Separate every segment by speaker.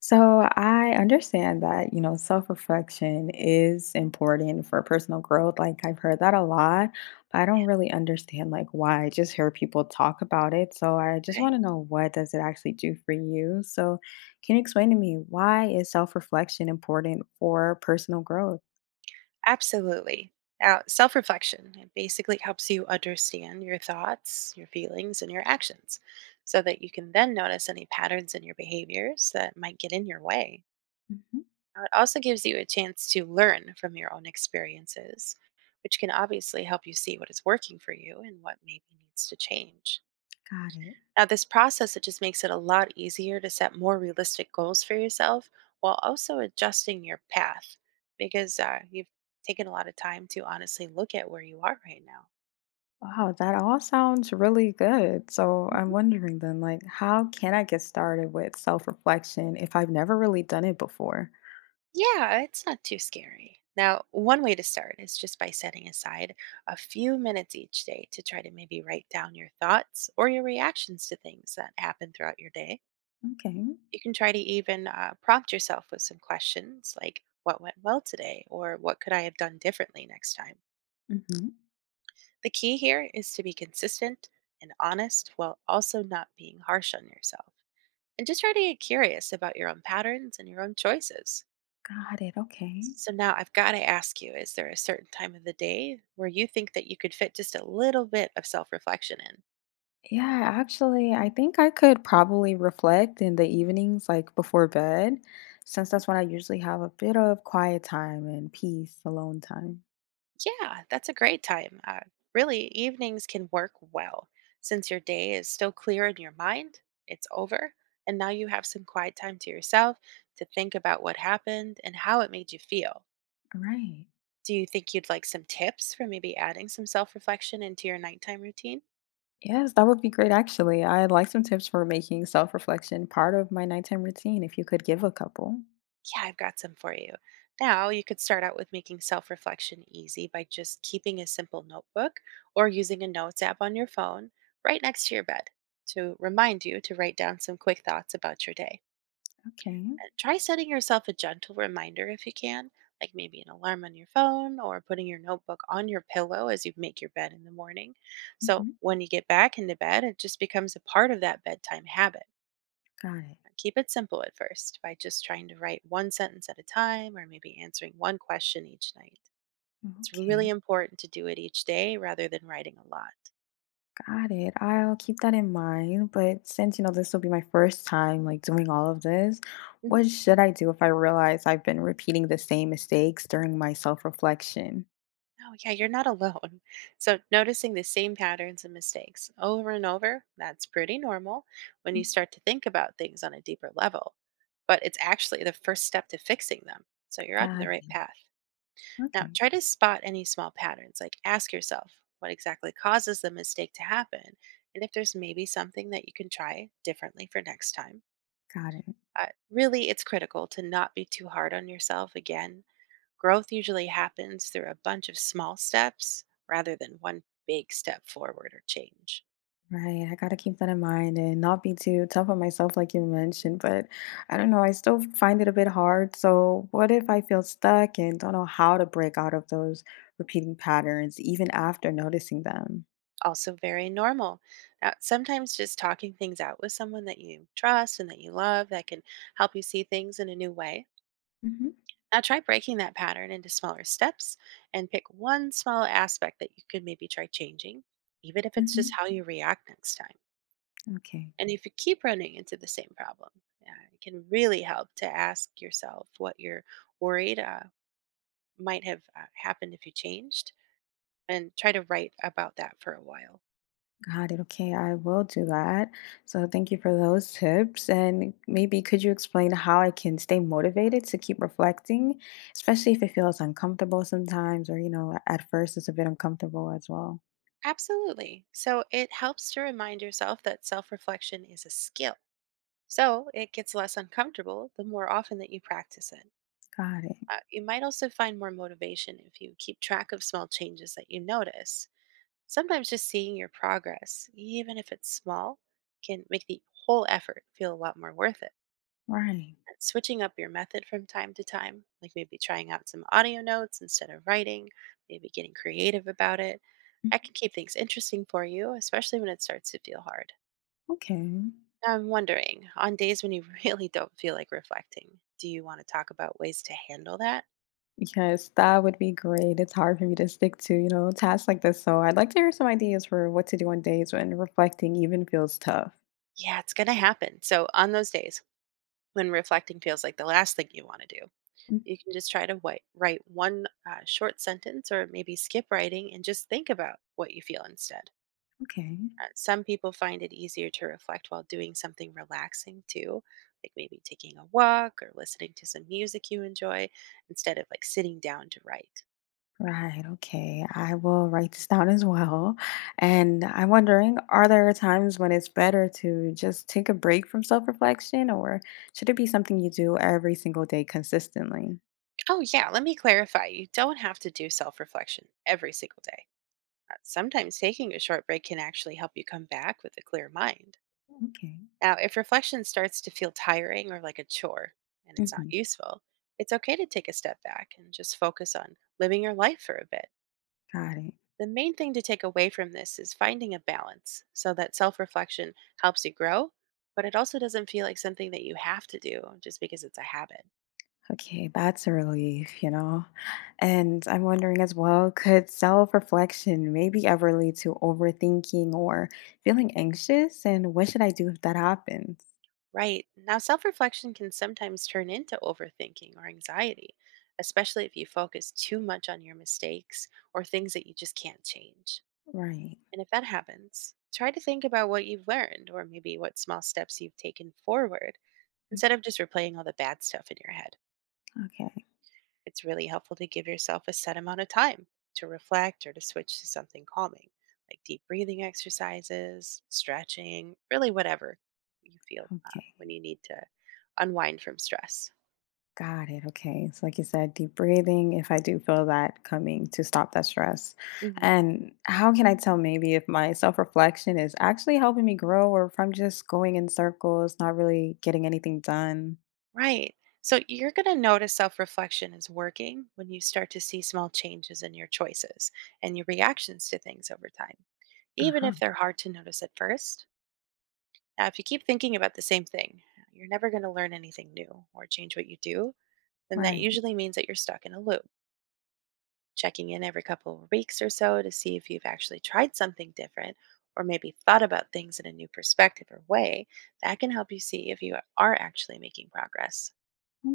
Speaker 1: So I understand that, self-reflection is important for personal growth. Like I've heard that
Speaker 2: Mm,
Speaker 1: a lot, but I don't
Speaker 2: yeah,
Speaker 1: really understand like why. I just hear people talk about it. So I just
Speaker 2: okay.
Speaker 1: want to know what does it actually do for you? So can you explain to me why is self-reflection important for personal growth?
Speaker 2: Absolutely. Now, self reflection it basically helps you understand your thoughts, your feelings, and your actions so that you can then notice any patterns in your behaviors that might get in your way.
Speaker 1: Mhm.
Speaker 2: Now, it also gives you a chance to learn from your own experiences, which can obviously help you see what is working for you and what maybe needs to change.
Speaker 1: Got it.
Speaker 2: Now, this process, it just makes it a lot easier to set more realistic goals for yourself while also adjusting your path because you've taken a lot of time to honestly look at where you are right now.
Speaker 1: Wow, that all sounds really good. So I'm
Speaker 2: Mhm.
Speaker 1: wondering then, like, how can I get started with self-reflection if I've never really done it before?
Speaker 2: Yeah, it's not too scary. Now, one way to start is just by setting aside a few minutes each day to try to maybe write down your thoughts or your reactions to things that happen throughout your day.
Speaker 1: Okay.
Speaker 2: You can try to even prompt yourself with some questions like, "What went well today?" or "What could I have done differently next time?"
Speaker 1: Hmm.
Speaker 2: The key here is to be consistent and honest while also not being harsh on yourself. And just try to get curious about your own patterns and your own choices.
Speaker 1: Got it. Okay.
Speaker 2: So now I've got to ask you, is there a certain time of the day where you think that you could fit just a little bit of self reflection in?
Speaker 1: Yeah, actually, I think I could probably reflect in the evenings, like before bed, since
Speaker 2: Mhm.
Speaker 1: that's when I usually have a bit of quiet time and peace, alone time.
Speaker 2: Yeah, that's a great time. Really, evenings can work well since your day is still clear in your mind, it's over, and now you have some quiet time to yourself to think about what happened and how it made you feel.
Speaker 1: All right.
Speaker 2: Do you think you'd like some tips for maybe adding some self reflection into your nighttime routine?
Speaker 1: Yes, that would be great, actually. I'd like some tips for making self-reflection part of my nighttime routine, if you could give a couple.
Speaker 2: Yeah, I've got some for you. Now, you could start out with making self reflection easy by just keeping a simple notebook or using a notes app on your phone right next to your bed to remind you to write down some quick thoughts about your day.
Speaker 1: Okay.
Speaker 2: Try setting yourself a gentle reminder if you can, like maybe an alarm on your phone or putting your notebook on your pillow as you make your bed in the morning. So
Speaker 1: Hmm.
Speaker 2: when you get back into bed, it just becomes a part of that bedtime habit.
Speaker 1: Got it.
Speaker 2: Keep it simple at first by just trying to write one sentence at a time or maybe answering one question each night. It's really
Speaker 1: Okay.
Speaker 2: important to do it each day rather than writing a lot.
Speaker 1: Got it. I'll keep that in mind. But since, this will be my first time like doing all of this,
Speaker 2: Mhm.
Speaker 1: what should I do if I realize I've been repeating the same mistakes during my self-reflection?
Speaker 2: Oh, yeah, you're not alone. So, noticing the same patterns and mistakes over and over, that's pretty normal when
Speaker 1: Mm.
Speaker 2: you start to think about things on a deeper level. But it's actually the first step to fixing them. So, you're onto the
Speaker 1: Got
Speaker 2: right
Speaker 1: it.
Speaker 2: path. Now,
Speaker 1: Okay,
Speaker 2: try to spot any small patterns. Like, ask yourself what exactly causes the mistake to happen, and if there's maybe something that you can try differently for next time.
Speaker 1: got it.
Speaker 2: Really, it's critical to not be too hard on yourself again. Growth usually happens through a bunch of small steps rather than one big step forward or change.
Speaker 1: Right. I gotta keep that in mind and not be too tough on myself, like you mentioned.
Speaker 2: Mhm.
Speaker 1: But I don't know, I still find it a bit hard. So what if I feel stuck and don't know how to break out of those repeating patterns even after noticing them?
Speaker 2: Also, very normal. Now, sometimes just talking things out with someone that you trust and that you love, that can help you see things in a new way.
Speaker 1: Mm-hmm.
Speaker 2: Now, try breaking that pattern into smaller steps and pick one small aspect that you could maybe try changing, even if it's
Speaker 1: Mm-hmm.
Speaker 2: just how you react next time.
Speaker 1: Okay.
Speaker 2: And if you keep running into the same problem, yeah, it can really help to ask yourself what you're worried might have happened if you changed, and try to write about that for a while.
Speaker 1: Got it. Okay, I will do that. So thank you for those tips. And maybe could you explain how I can stay motivated to keep reflecting, especially if it feels uncomfortable sometimes, or, at first it's a bit uncomfortable as well.
Speaker 2: Absolutely. So it helps to remind yourself that self reflection is a skill. So it gets less uncomfortable the more often that you practice it.
Speaker 1: Got it.
Speaker 2: You might also find more motivation if you keep track of small changes that you notice. Sometimes just seeing your progress, even if it's small, can make the whole effort feel a lot more worth it.
Speaker 1: Right.
Speaker 2: And switching up your method from time to time, like maybe trying out some audio notes instead of writing, maybe getting creative about it. I
Speaker 1: Mhm.
Speaker 2: can keep things interesting for you, especially when it starts to feel hard.
Speaker 1: Okay.
Speaker 2: Now, I'm wondering, on days when you really don't feel like reflecting, do you want to talk about ways to handle that?
Speaker 1: Yes, that would be great. It's hard for me to stick to, tasks like this. So I'd like to hear some ideas for what to do on days when reflecting even feels tough.
Speaker 2: Yeah, it's going to happen. So, on those days when reflecting feels like the last thing you want to do,
Speaker 1: Mm.
Speaker 2: you can just try to write one short sentence or maybe skip writing and just think about what you feel instead.
Speaker 1: Okay.
Speaker 2: Some people find it easier to reflect while doing something relaxing too, like maybe taking a walk or listening to some music you enjoy instead of like sitting down to write.
Speaker 1: Right. Okay. I will write this down as well. And I'm wondering, are there times when it's better to just take a break from self-reflection, or should it be something you do every single day consistently?
Speaker 2: Oh, yeah, let me clarify. You don't have to do self reflection every single day. Sometimes taking a short break can actually help you come back with a clear mind.
Speaker 1: Okay.
Speaker 2: Now, if reflection starts to feel tiring or like a chore and it's not
Speaker 1: Hmm.
Speaker 2: useful, it's okay to take a step back and just focus on living your life for a bit.
Speaker 1: Got it.
Speaker 2: The main thing to take away from this is finding a balance so that self reflection helps you grow, but it also doesn't feel like something that you have to do just because it's a habit.
Speaker 1: Okay, that's a relief. And I'm wondering as well, could self-reflection maybe ever lead to overthinking or feeling anxious? And what should I do if that happens?
Speaker 2: Right. Now, self reflection can sometimes turn into overthinking or anxiety, especially if you focus too much on your mistakes or things that you just can't change.
Speaker 1: Right.
Speaker 2: And if that happens, try to think about what you've learned or maybe what small steps you've taken forward instead of just replaying all the bad stuff in your head.
Speaker 1: Okay.
Speaker 2: It's really helpful to give yourself a set amount of time to reflect or to switch to something calming, like deep breathing exercises, stretching, really whatever you feel
Speaker 1: Okay.
Speaker 2: when you need to unwind from stress.
Speaker 1: Got it. Okay. So, like you said, deep breathing if I do feel that coming to stop that stress.
Speaker 2: Hmm.
Speaker 1: And how can I tell maybe if my self reflection is actually helping me grow or if I'm just going in circles, not really getting anything done?
Speaker 2: Right. So you're going to notice self reflection is working when you start to see small changes in your choices and your reactions to things over time,
Speaker 1: Uh
Speaker 2: even
Speaker 1: huh.
Speaker 2: if they're hard to notice at first. Now, if you keep thinking about the same thing, you're never going to learn anything new or change what you do, then that
Speaker 1: Right.
Speaker 2: usually means that you're stuck in a loop. Checking in every couple of weeks or so to see if you've actually tried something different or maybe thought about things in a new perspective or way, that can help you see if you are actually making progress.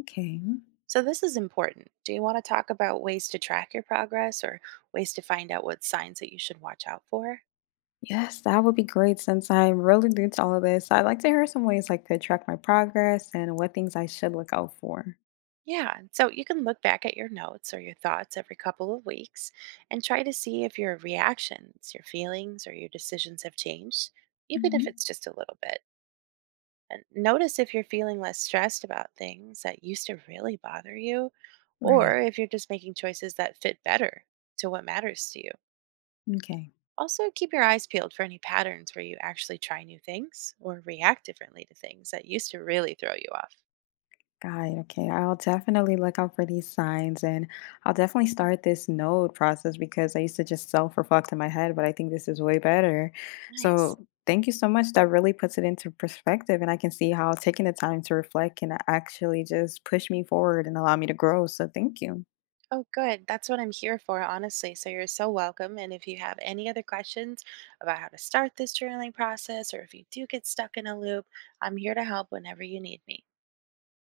Speaker 1: Okay.
Speaker 2: So, this is important. Do you want to talk about ways to track your progress or ways to find out what signs that you should watch out for?
Speaker 1: Yes, that would be great since I'm really new to all of this. I'd like to hear some ways I could track my progress and what things I should look out for.
Speaker 2: Yeah, and so you can look back at your notes or your thoughts every couple of weeks and try to see if your reactions, your feelings, or your decisions have changed, even if
Speaker 1: Hmm.
Speaker 2: it's just a little bit. And notice if you're feeling less stressed about things that used to really bother you,
Speaker 1: Right.
Speaker 2: or if you're just making choices that fit better to what matters to you.
Speaker 1: Okay.
Speaker 2: Also, keep your eyes peeled for any patterns where you actually try new things or react differently to things that used to really throw you off.
Speaker 1: Got it. Okay. I'll definitely look out for these signs and I'll definitely start this node process because I used to just self reflect in my head, but I think this is way better.
Speaker 2: Nice.
Speaker 1: So, thank you so much. That really puts it into perspective. And I can see how taking the time to reflect can actually just push me forward and allow me to grow. So, thank you.
Speaker 2: Oh, good. That's what I'm here for, honestly. So you're so welcome. And if you have any other questions about how to start this journaling process, or if you do get stuck in a loop, I'm here to help whenever you need me.